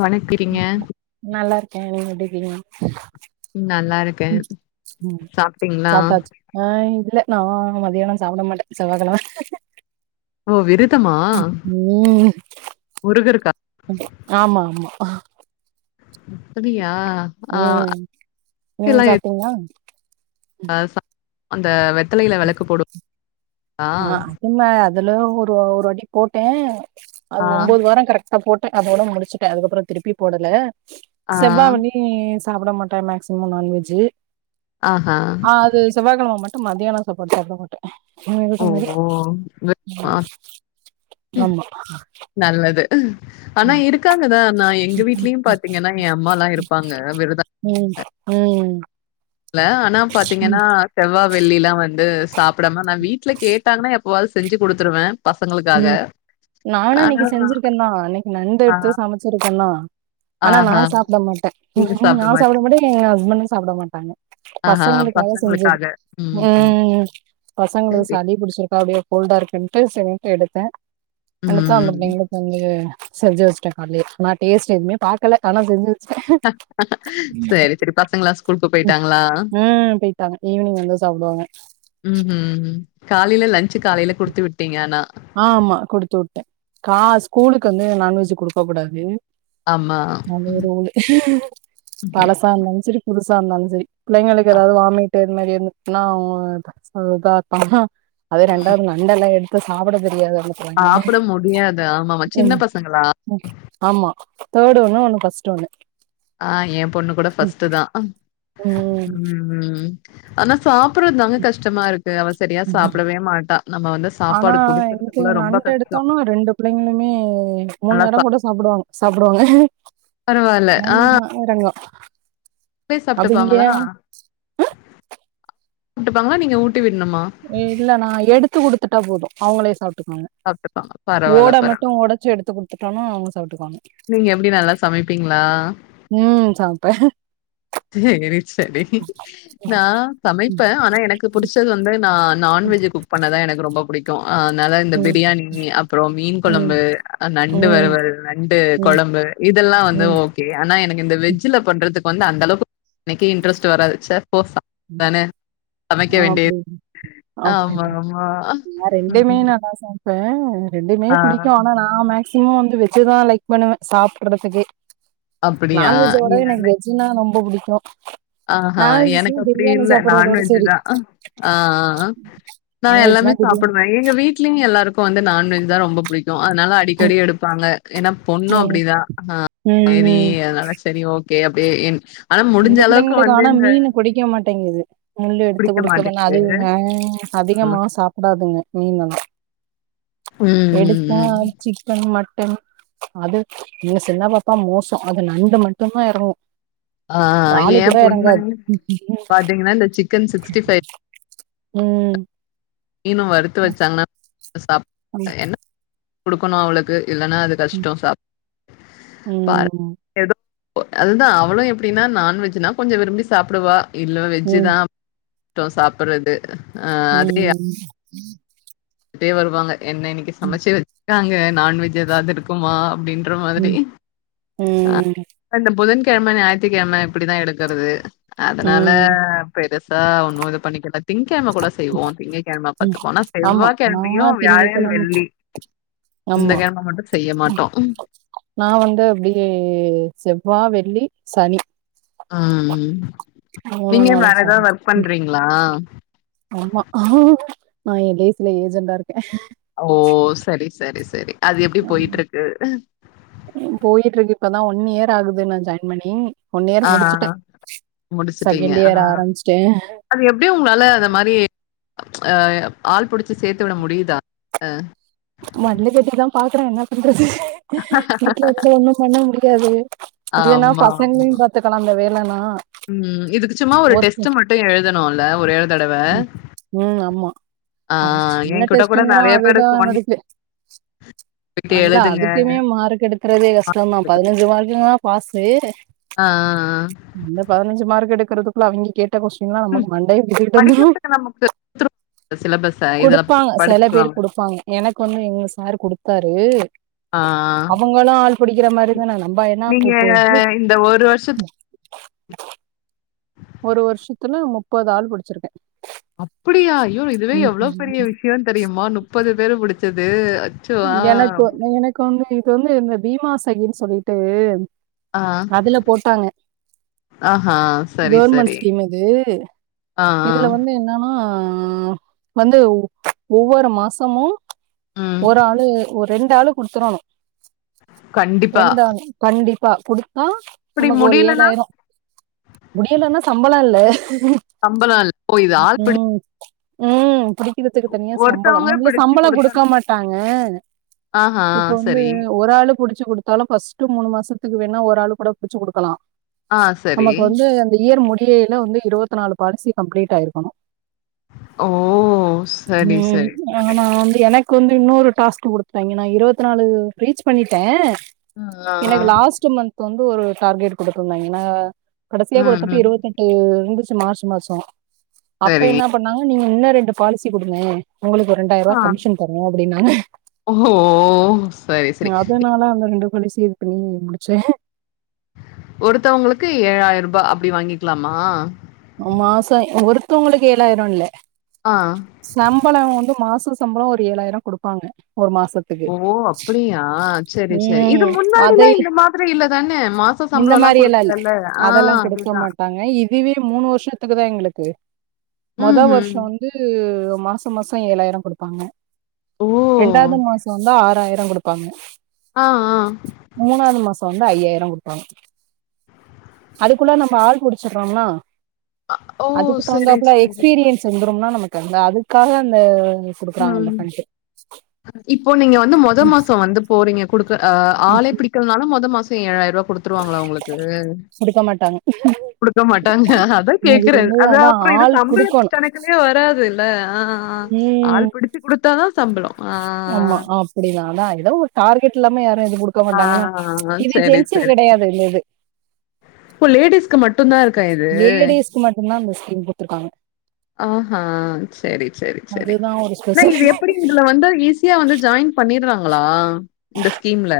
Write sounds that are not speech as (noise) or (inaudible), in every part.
வணக்கி நல்லாருக்கே நீங்க எப்டி இருக்கீங்க நல்லா இருக்கே ம் ம் சாப்டீங்ளா சாப்ட்டாச்சு ஆ இல்ல நா மதியானம் சாப்ட மாட்டே செவ்வாகெழம ஓ விருதமா ம் முருகருக்கா ஆமா ஆமா இப்டியா ம் நீங்க சாப்ட்டீங்களா ம் ஆ சா அந்த வெத்தலையில ம் வெளக்கு போடு ஆ அதுல அதுல ஒருவா ஒருவாட்டி போட்டே அது ஆ, ஒம்போது வாரோ கரெ ட போட்டே அதோட முடிச்சுட்டே அதுக்கப்றோ திருப்பி போடல ஆ, செவ்வா வெள்ளி சாப்டமாட்டே மேக்ஸிமம் நான் வெஜ்சு ஆஹா. ஆ அது செவ்வாக்கெழம மட் டு மத்யான சாப்பாடு சாப்ட மாட்டே விருத ஓ! மாரி விரதமா ம் ஆமா நல்லது ஆனா ம் இருக்காங்கதா நா எங்க வீட்லயு பாத்தீங்கன்னா என் அம்மா எல்லா இருப்பாங்க விருத ம் ம் இல்ல ஆனா ம் பாத்தீங்கன்னா செவ்வா வெள்ளிலா வந்து சாப்டாம நா வீட்டுல கேட்டாங்கன்னா எப்பவது செஞ்சு குடுத்துருவே ம் நானு இன்னைக்கி செஞ்சிருக்கே தா இன்னைக்கி நண்டு ஆ எடுத்து சமச்சிருக்கேந்தா ஆனா நா ஆஹா. சாப்ட மாட்டே நீங்க நா சாப்பிட மாட்டீங்களா? சாப்ட மாட்டே எங்க ஹஸ்பண்டு சாப்ட மாட்டாங்க பசங்களுக்காக செஞ்சது ம் பசங்களுக்கு சரி. சளி புடிச்சிருக்கா அப்டியே கோல்டா இருக்குன்ட்டு சரின்ட்டு எடுத்தே எடுத்த அந்த ம். புள்ளைங்களுக்கு வந்து செஞ்சு வச்சுட்டே கால்லியே ஆனா டேஸ்ட் எதுவுமே பாக்கல ஆனா செஞ்சு வெ செரி செரி பசங்களா ஸ்கூலுக்கு போய்ட்டாங்களா டாங்க ஈவினிங் வந்து சாப்டுவாங்க ம் ஹம் ம் காலயில லஞ்ச் காலயில குடுத்து விட்டீங்க ஆனா ஆமா குடுத்து உட்டே கா ஸ்கூலுக்கு வந்து நான்வெஜ் குடுக்க கூடாது ஆமா. ம். நல்ல ஒரு பழசா இருந்தாலு சரி புதுசா இருந்தாலு சரி புள்ளைங்களுக்கு அ ஏதாவ்து வாமிட்டு இந்த மாரி இருந்துன்னா இத இருப்பாங் அது ம். ரெண்டாவது நண்டெல்லா எடுத்து சாப்ட தெரியாது அவுனுக் சாப்ட முடியாது ஆமாம சின்ன பசங்களா ம். ஆமா தேர்டு ஒன்னு ஒன்னு ஃபஸ்ட் ஒன்னு ஆ என் பொண்ணு கூட ஃபஸ்டு தா ம் ம் ம் ம் ஆனா சாப்டடுறதுதாங்க கஷ்டமா இருக்கு அவ சரியா ம். சாப்பிடவே மாட்டா நம்ம வந்து சாப்பாடு குடுக்கறதுக்குள்ள ரொம்ப கஷ்டோ ஷ்டோன்னா ரெண்டு புள்ளைங்களுமே மூணு நல்லா நேரோ சாப் கூட சாப்டுவாங்க சாப்டுவாங்க பரவால்ல. நல்லத இறங்கு வுங்களே அது இங்க சாப்ட்டுப்பாங்களா அ சாப்ட்டுப்பாங்களா நீங்க ஊட்டி விட்ணுமா இல்ல நா எடுத்து குடுத்துட்டா போது அவுங்களே சாப்ட்டுப்பாங்க சாப்ட்டுப்பாங்க. பரவால்ல, ஓட பரவால்ல. மட்டு ஓடச்சு எடுத்து குடுத்துட்டோம்னா அவுங்க சாப்ட்டுக்குவாங்க நீங்க எப்டி நல்லா சமைப்பீங்களா ம் சமப்ப செரி சேரி நா ம், சமைப்பே ஆனா எனக்கு புடிச்சது வந்து நா நான்வெஜ் குக் பண்ணதா எனக்கு ரொம்ப புடி க்கு அதனால இந்த ம், ப்ரியாணி அப்றோ மீன் ம், கொழம்பு நண்டு ம், வரவல் நண்டு ம், கொழம்பு இதெல்லா வந்து ம். ஓகே ஆனா எனக்கு இந்த வெஜ்ல பண்றதுக்கு வந்து அந்த அளவுக் எனக்கே இன்ட்ரெஸ்ட் வராதுச்ச போ சாம்பார் தானே சமைக்க அப்டி வேண்டியது. ஆமா, அப்டின்டு ஆமா. நா ரெண்டுமே ம். நல்லா சம ப்போ ரெண்டுமே ஆ புடிக்கு ஆனா நா மாக் ஸிமொ வந்து வெஜ்ஜ தா லைக் பண்ணுவே சாப்டுறதுக்கே அப்படியா? நான்வெஜ்ஜ விட எனக்கு வெஜ் னா ரொம்ப புடிக்கு ஆ ஹ எனக் எனக் அப்டி இல்ல நான்வெஜ் சரி. தா ஆ ஆ ஆ நா நான்வெஜ்னா எல்லாமே பிரியாணி. சாப்டுவே எங்க வீட்லயு எல்லாருக்கு வந்து நான்வெஜ் தா ரொம்ப புடிக்கு அதனால அடி அடிக்கடி எடுப்பாங்க ஏன்னா பொண்ணு ம், அப்டிதா ம், சேரி ம். அதுனால ஒ கே அப்டே ன் ஆனா முடிஞ்ச இந்த அளவுக் பிள்ளைங்களுக்கு ஆனா மீனு புடிக்க மாட்டேங்குது முள்ளு எடுத்து பிடிக்க குடுக்கலனா மாட்டேங்குது. அழுவுங்க அ. அதிகமா சாப்டாதுங்க மீனல்லா ம், ம், எடுத்தா ம். சிக்கன் மட்டன் அது எங்க சின்ன பாப்பா மோசோ அது நண்டு மட்டுதா எறங்கு ஆ றாலு கூட என் பொண்ணு எறங்காது பாத்தீங்கன்னா, இந்த சிக்கன் ம் மீனு வறுத்து வச்சாங்கன்னா ம் (inaudible) என்ன (inaudible) குடுக்கணு அவளுக்கு இல்லன்னா அது கஷ்டோ சாப் ம் (inaudible) பாற எதோ அதுதா அவளு எப்டின்னா நான்வெஜ்னா கொஞ்ச விரும்பி சாப்புடுவா இல்ல ம் வெஜ்ஜு ம் தா (inaudible) சாப்படறது ம் ம் வருவாங்க என்ன இன்னைக்கு சமைச்சு வச்சிருக்காங்க நான்வெஜ் எதாவது இருக்குமா அப்டின் ற மாதிரி ம் அ ம் இந்த புதன் கெழம ஞாயித்துக்கெழம இப்டிதா எடுக்குரது அதனால ம் பெருசா ஒன்னு இது பண்ணிக்கல திங்கெழம கூட செய்வோ திங்க பத்து ம் போனா ஆமா நா செவ்வாய்கெழமையு வியாழன் திங்கட்கிழம வெள்ளி இந்த ஆமா கெழம மட்டு செய்ய மாட்டோ நா வந்து அப்டியே செவ்வா வெள்ளி சனி ஹம் மூணு நீங்க நாளு வேற சனி எதாவது ஒர்க் ம் பண்றீங்களா ஆமா நா எடேசில ஏஜெண்டா இருக்க ஓ சரி சரி சரி அது எப்டி போயிட்ருக்கு போயிட்ருக்கு இப்பதா ஒன் இயர் ஆகுது நா ஜாயின் பண்ணி ஒன் ஆ இயர் முடிச்சுட்ட முடிச்சுட்டீங்க செகண்ட் ஆ இயர் ஆரம்பிச்சிட்ட அது எப்டி உங்களா அத மாரி அ ஆள் புடிச்சி சேத்து விட முடியுதா மல்லு கட்டி தா பாக்ற என்ன பண்றது வீட்ல வச்சு ஒண்ணு பண்ண முடியாது இதுனா ஆமா, ஆமா. பசங்களையு பாத்துக்கலாம்ல வேலன்னா ம் இதுக்கு சும்மா ஒரு டெஸ்ட் மட்டு எழுதனுல ஒரேஒரு தடவ ம் ம் ஆமா ஆ அது சின்ன என்கிட்ட கூட டெஸ்ட்டுங்கிறோ நெறைய பேரு அதுதா சொன் நடக்கு அல்ல எழுதுங்க. அதுக்குமே மார்க்கெடுத் க்றதே கஷ்டோ தா மார்க் எடுக்க பதினஞ்சு மார்க்கு தா பாஸு ஆ ஆ அந்த பதினஞ்சு மார்க் எடுக்கறதுக்குள்ள அவிங்க கேட்ட கொஸ்டின்லா ம். நமக்கு மண்டைய பிச்சுகிட்டு வந்துரு படிக்கிறதுக்கு நமக்கு குடுத்துருவாங்க சிலபஸ. இதில குடுப்பாங்க செல படிச்சுக்குவாங்க. பேர் குடுப்பாங்க எனக்கு வந்து எங்க சாரு குடுத்தாரு ஆ. அவங்களா ஆள் புடிக்கிற மாரி தா நம்ப என்னா நீங்க கூப்பு இந்த வருஷத்து ஒரு வருஷத்துல முப்பது ஆள் புடிச்சிருக்க அப்பிடியா ஐயோ இதுவே எவ்ளோ ம் பெரிய விஷயோனு தெரியுமா நுப்பது பேர புடிச்சது எனக்கு எனக்கு வந்து இது வந்து இந்த பீமா சைடுன்னு சொல்லிட்டு ஆ. அதுல போட்டாங்க ஆஹா. சரி, கவுர்மெண்ட் சரி. ஸ்கீம் அது ஆ, இதுல வந்து நானு வந்து ஒவ்வொரு மாசமு ஆ. ம். ஒரு ஆளு ஒரு ரெண்டு ஆளு குடுத்தரணு கண்டிப்பா. ரெண்டு ஆளு கண்டிப்பா குடுத்தா அப்படி நமக்கு ஒரு முடியலன்னா ஏழாயிரோ முடியலன்னா சம்பள இல்ல சம்பளம் இல்ல. ஓ! இது ஆள் ம் ம் புடிக்கிறதுக்கு தனியா சம்பளம் ஒருத்தவங்க முதல்ல பிடிச்சு சம்பள குடுக்க குடுத்தோன்னா மாட் டாங்க ஆஹா இப்ப வந்து சரி. ஒரு ஆளு புடி ச்சு குடுத்தாலு ஃபர்ஸ்ட் மூணு மாசத்துக்கு வேணா ஒரு ஆளு கூட புடுச்சு குடுக்கலா ஆ சரி. நமக்கு வந்து அந்த இயர் முடியில வந்து இரவத்து நாலு பாலிசி கம்ப்ளீட் ஆயிருக்கணு ஓ! சரி, ம் சரி, சரி. ஆனா வந்து எனக் கொந்து இன்னோரு டாஸ்க்கு குடுத்துடாய்ங்கே நா இருவத்தநாலு ரீச் பண்ணிட்டே அ, ஆ, எனக்கு ஆ. அதுக்கு லாஸ் ஃபஸ்டு மந்த்து வந்து ஒரு டார்கெட் குடுத்துந்தாய்ங்க நா கடசியா ம், குடுத்தப்ப ம். இருவத்தஞ் ட்டு இந்துச்சு மார்ச் மாசோ அப்ப சரி. என்ன பண்ணாங்க நீங்க இன்னு ரெண்டு பாலிசி குடுங்க உங்களுக்கு ஒரு ரெண்டாயிர்வா ஆ. கமிஷன் தருவோ அப்டினாங்க ஓஹோ! சரி, சரி. அதனால அந்த ரெண்டு பாலிசி இது பண்ணி முடிச்சே ஒருத்தவுங்களுக்கு ஏழாயருபா அப்டி வாங்கிக்லாமா மாசோ ஒருத்தவுங்களுக்கு ஏழாயிரல்ல ஆ செம்பள வந்து மாச சம்பள ஒரு ஏழாயிரோ குடுப்பாங்க ஒரு மாசத் ஓ அப்பிடியா செரி செரி இது ம் முன்னாடிலா அதை இந்த மாதிரி இல்லதான மாச இந்த சம்பளம்லாம் மாரியெல்லா இல்ல குடுக்கலல்ல. ஆ அதலா குடுக்க அதுதான். மாட்டாங்க இத் திவே மூனு வருஷத்துக்குதா எங்ளுக்கு மொத ம்ஹ்ம். வருஷ வந் வந்து மாச மாச ஏழாயிர குடுப்பாங்க ஓ! ரெண்டாவது மாச வந்து ஆறாயிர குடுப்பாங்க ஆ ஆ மூனாவது மாச வந்து ஐயாயிர குடுப்பாங்க அதுக்குள்ள நம்ம ஆள் புடிச்சுர்றோம்னா ஓ! அதுக்கு சரி, தகுந்தாப்புல சரி. எக்ஸ்பீரியன்ஸ் வந்துரும்னா நமக்கு அந்த அதுக்காக அந்த ம். க்குறாங்கல்ல ஃபண்ட்டு இப்போ நீங்க வந்து மொத மாச வந்து போறீங்க குடுக்க அ ஆளே பிடிக் க்கல்னாலு மொத மாச ஏழாயிர்வா குடுத்துருவாங்ளா உங்ளுக்கு குடுக்க மாட்டாங்க குடுக்க மாட்டாங்க அதா அதுக்கு கேக்கறே வந்து அது அதா அப்ற இது ஆள் சம்பளத் குடுக்கணு கணக்கு துவே வராது இல்ல ஆ ஆ ம் ஆள் பிடிச்சு குடுத்தாதா சம்பள ஆமா அப்டிதா அதா எதோ ஒரு டார்கெட் இல்லாம யாரு எது குடுக் க்க ஆ. மாட்டாங்கனா ஆ, இது சரி, ஜென்சு கிடையாது இந்த இது ப்ப லேடீஸ்க்கு மட் லேடிஸ்க்கு மட்டுந்தா இந்த ஸ்கீம் குடுத்துருக்காங்க ஆஹா செரி செரி செரி அதுதா ஒரு நா ஸ்பெஷல் இது எப்பிடி இதுல வந்து ஈச் சியா வந்து ஜாயின் பண்ணிர்றாங்களா இந்த ஸ்கீம்ல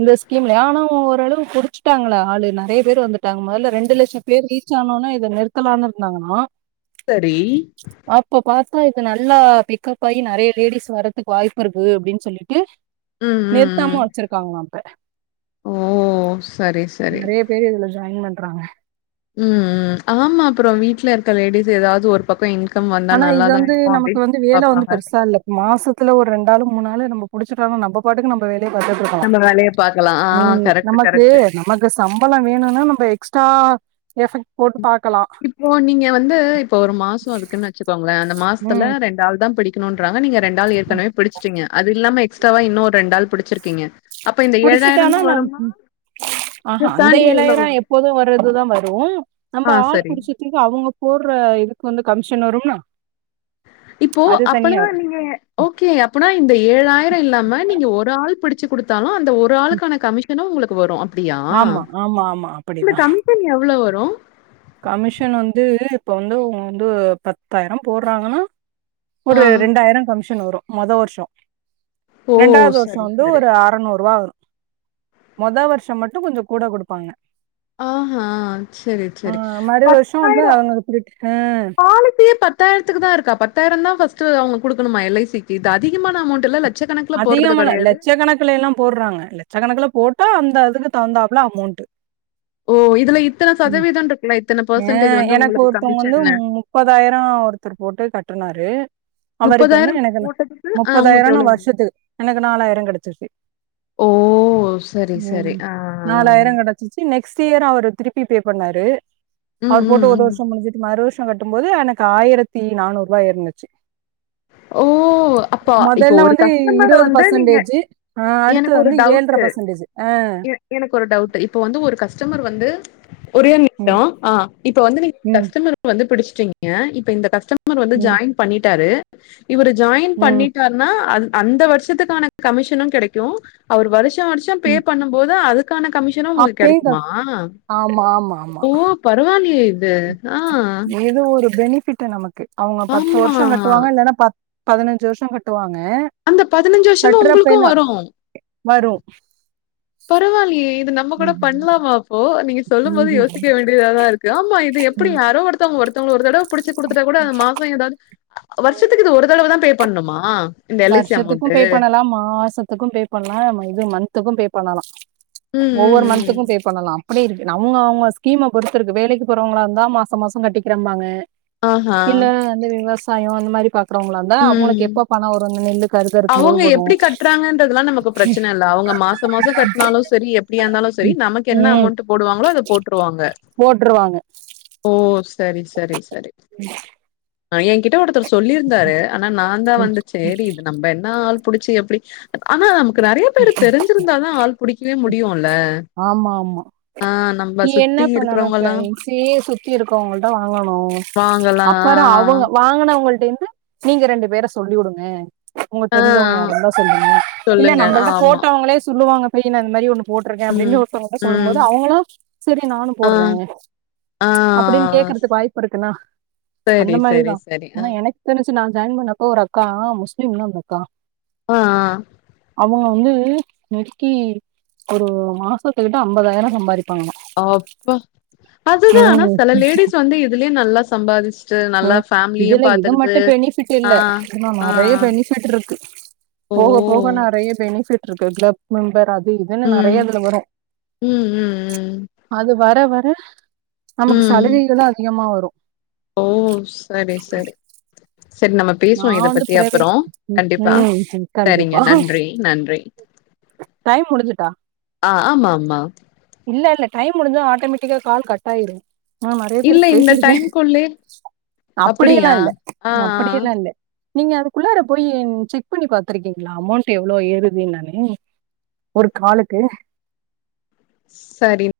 இந்த ஸ்கீம்லியா ஆனா ஒ ஒரளவு புடிச்சிட்டாங்களா ஆளுலா நெறைய பேர் வந்துட்டாங்க மொதல்ல ரெண்டு லட்சம் பேர் ரீச் ஆனுனா இத நிறுத்தலானு இருந்தாங்கனா சரி அப்ப பாத்தா இது நல்லா பிக்கப்பாயி நெறைய லேடிஸ் வரதுக் வாய்ப்புருக்கு அப்டின் சொல்லிட்டு ம், ம், ம். நிறுத்தாம வச்சிருக்காங்கலா இப்ப ஓ சரி சரி பே இதுல ஜாயின் பண்றாங்க ம் ம் ஆமா அப்ற வீட்ல இருக்க லேடிஸ் ஏதாது ஒரு பக்க இன்கம் வந்தா ஆனா இது நல்லாதா வந்து இருக்கு நமக்கு அப்டின் வந்து வேல வந்து பாப்பாங்க பெருசா இல்ல மாசத்துல ஒரு ரெண்டாலு மூனாலு நம்ம புடிச்சுட்டாலு நம்பப் பாட்டுக்கு நம்ம வேலைய பத்துட்ருக்கலா நம்ம வேலைய பாக்கலாம். ஆ ம் கரெக்ட், நமக்கு கரெக்ட். நமக் கு சம்பள வேணுனா நம்ம எக்ஸ்ட்ரா எஃபெக்ட் போட்டு பாக்கலா ஓ நீங்க வந்து இப்போ ஒரு மாச இருக்குன்னு வச்சுக்கோங்ளே அந்த மாசத்துல ம் ரெண்டு ஆள்தா பிடிக்குணுன்றாங்க நீங்கத் ரெண்டாள் ஏற்கனவே பிடிச்ட்டிங்க அது இல்லாம எக்ஸ்ட்ராவா இன்னு ஒரு ரெண்டாள் புடிச்சிருக்கிங்க அப்போ இந்த புடிச்சிட்டானா ஏழாயிரந்தா நம் வரும்மா இதத்தாண்டி எவ்ளோ வரு ப்போது வரதுதா வரு நம்ம ஆள் சரி. புடிச்சிர் திகு அவுங்க போர்ற இதுக்கு வந்து கம்ஷன் வரும்னா இப்போ அப்பனா நீங்க ஓகே அப்பனா இந்த ஏழாயிர இல்லாம நீங்க ஒரு ஆள் பிடிச் ச்சு குடுத்தாலு அந்த ஒரு ஆளுக்கான கமிஷனு உங்ளுக்கு வரு அப்டியா ஆமா ஆமா ஆமா அப்படிதா சன் எவ்ளோ வரு கமிஷன் வந்து இப்ப வந்து உங் வந்து பத்தாயிரம் போட்றாங்கனா ஆ ஒரு ரெண்டாயிரம் கமிஷன் வரு மொத வர்ஷம் ஓ ரெண்டாவது வருஷம் சரி வந்து சரி ஒரு அறநூறுவா வரு மொத வருஷம் மட்டு கொஞ்ச கூட குடுப்பாங்க ஆஹா சரி ஆ சரி மறு வருஷோ வந்து பத்தாயிரம் அவங்க திருப்பி ஆ பாலிசியே பத் பத்தாயிரத்துக்குதா இருக்கா பத்தாயிரன்னா பஸ்ட்டு அவுங்க குடுக்கணுமா எல் ஐ சி க்கு இது அதிகமான அமௌண்டில்ல அதிகமல்ல லட்சக்கணக்குலல்லாம் போட்றாங்க லட்சகணக்குல போட்டா அந்த அதுக்கு தகுந்தாப்புல அமௌண்ட்டு ஓ இதுல இத்தன சதவீதன்ருக்குல இத்தன பர்சன்டேஜ் வந்து உங்களுக்கு கமிஷன்னு முப்பதாயிரம் ஒருத்தர் போட்டு கட்டுனாரு அவருக்கு வந்து முப்பதாயிரம் எனக்கு என்ன போட்டதுக்கு ஆ உங்களுக்கு முப்பதாயிரன்னா எவ்ளோ வரு ஷத்துக்கு எனக்கு நாலாயிரம் கடச்சிருத்து ஓ சரி சரி ஆ (unintelligible) நெஸ்ட் இயர் அவர் திருப்பி பே பண்ணாரு ம் அவர் போட்டு ம் ஒரு ம் வருஷம் முடிஞ்சுட்டு மறு வருஷம் கட்டும் போது எனக்கு ஆயிரத்தி நானூறு ரூபாயா இருந்துச்சு ஓ அப்பா இப்போ ஒரு க இருவது பர்சன்டேஜூ ஆ அடுத்து எனக்கு ஒரு வந்து ஏழரை டவுட்டு பர்சன்டேஜூ ஆ எ எனக்கு ஒரு டவுட்டு இப்ப வந்து ஒரு கஸ்டமர் வந்து ஒரே ஓர் நிமிஷோ ம், ஆ இப்ப வந்து நீ ம், கஸ்டமர் வந்து பிடிச்டீங்க இப்ப இந்த கஸ்ட மர் வந்து ம், ஜாயின் பண்ணிட்டாரு இவரு ஜாயின் ம், பண்ணிட்டார் னா அ அந்த வருஷத்துக்கான கமிஷனு கெடைக்கு அவரு வருஷா வருஷம் பே ம். பண்ணும்போது அதுக் கான கமிஷனு உங்ளுக்கு அப்பயும் க கெடைக்குமா ஆமா, ஆமா, ஆமா. ஓ பரவால்லியே இது ஆ ஏதோ ஒரு பெனிபிட்டு நமக்கு அவுங்க பத்து ஆமா வருஷ கட்டுவாங்க இல்லனா பத் பதினஞ்சு வருஷ கட்டுவாங்க அந்த பதினஞ்சு வருஷமா உங்ளுக்கு வரும் வரு பரவால்லியே இது நம் நம்ம கூட ம்ஹ்ம். பண்லாமா அப்போ நீங்க சொல்லும் போது யோசிக்க வேண்டியத தா இருக்கு ஆமா இது எப்டி ம். யாரோ ஒருத்தவங்க ஒருத்தவங்கள ஒருத்தடவ புடிச்சு குடுத்துட்டா கூட அந்த மாசம் ஏதாது வருஷத்துக்கு இது ஒரு தடவ தா பே பண்ணுமா இந்த எல் ஐ சி வருஷத்துக்கும் அமௌண்ட்டு பே பண்ணலாம் மாசத்துக்கும் பே பண்ணலாம் இது மன்துக்கும் பே பண்ணலாம் ம் ம் ஒவ்வொர் ம் மந்துக்கும் பே பண்ணலாம் அப்டி இருக்கு நம்ம அவங்க ஸ்கீம பொறுத்து இருக்கு வேலைக்கு போறவங்களா இருந்தா மாச மாசம் கட்டிக்கறம்பாங்க ஆஹா இல்ல வந்து விவசாயம் அந்த மாரி பாக்கறவங்களா இந்தா ம் அவங்களுக்கு எப்ப பணம் வரும் இந்த நெல்லுக்கு அறுவட இருக்கும்போது அவங்க வரும். எப்டி கட்டுறாங்கன்றதல்லாம் நமக்கு பிரச்சன இல்ல அவங்க மாச மாசம் கட்னாலும் சரி எப் படியா இருந்தாலும் சரி ம். நமக்கு என்ன அமௌண்ட் போடுவாங்களோ அத போட்ருவாங்க போட்ருவாங்க ஓ சரி சரி சரி (inaudible) அ என்கிட்ட ஒருத்தர் சொல்லிருந்தாரு ஆனா நா தா ம். வந்து சேரி இது நம்ப என்ன ஆள் புடிச்சு எப்டி ஆனா நமக்கு நறைய பேரு தெரிஞ்சிருந்தா தா ஆள் புடிக்கவே முடியும் இல்ல ஆமாமா நீ என்ன சுத்தி பண்ணணும் இப்ப இருக்கிறவங்கல்லா (unintelligible) சுத்தி இருக்கவங்கள்ட்ட வாங்கணு வாங்கலா அப்பறம் அவங்க வாங்கனவங்கள்டேந்து நீங்க ரெண்டு பேர சொல்லி உடுங்க உங்க ஆ ஆ. தெரிஞ்சவங்க யாரா இருந்த சொல்லுங்க இல்ல சொல்லுங்க நம்பள்ட்ட ஆமா போட்டவங்களே சொல்லுவாங்க பைய அந்த மாரி ஒன்னு போட் ருக்கன் ம் அப்டின்னு ஒருத்தங்க சொல்லும் ம் போது அவங்களும் சரி நானு ஆ போட்றேன் ஆ அப்டின்னு கேக்கறதுக்கு வாய்ப்பு இருக்குன்னா சரி அந்த சரி மாரிதா சரி ஆ ஆனா எனக்கு என்னச்சு நா ஜாயின் பண்ணப்போ ஒரு அக்கா முஸ்லீம்னா அந்தக்கா ஆ ஆ அவங்க வந்து நெக்கி ஒரு மாசத்து கிட்ட அம்பதாயிரம் சம்பாதி அப்பா. அதுதா ஆனா ம் செல லேடிஸ் வந்து இதுலியு நல்லா சம்பாதிச்சுட்டு நல்லா ஃஃபேமிலியு பாத்துகிட்டு பிட்டில்ல இதுல நறைய பெனிஃபிட் இருக்கு. ஓ போக போக நறைய பெனிஃபிட்ருக்கு. கிளப் மெம்பர் அது இதுனு ம் நறைய இதுல வரு ம் ம் ம் அது வர வர நமக்கு ம் சலுகைகளு அதிகமா வரு. ஓ சரி சரி. செர் நம்ம நா பேசுவோ இத வந்து பத்தி அப்புறோ பிரைவேட் ம் கண்டிப்பா ம் சரிங்க கண்டிப்பா நன்றி நன்றி. டைம் முடிஞ்சுட்டா? ஆ ஆம்மாம்மா. இல்லல்ல டைம் முடிஞ்சா ஆட்டோமேட்டிக்கா கால் கட் ஆயிரு. நா நறைய இல்ல பேருக் இந்த பேசிருக்கே டைம்குள்ளே அப்பிடியெல்லா அப்படியா இல்ல ஆ ஆ அப்பிடியெ ல்ல நீங்க அதுக்குள்ளார போயி ன் செக் பண்ணி பாத்துருக்கிங்ளா அமௌண்ட்டு எவ்ளோ ஏறுது என்னானு. ஒரு காலுக்கு. சரின்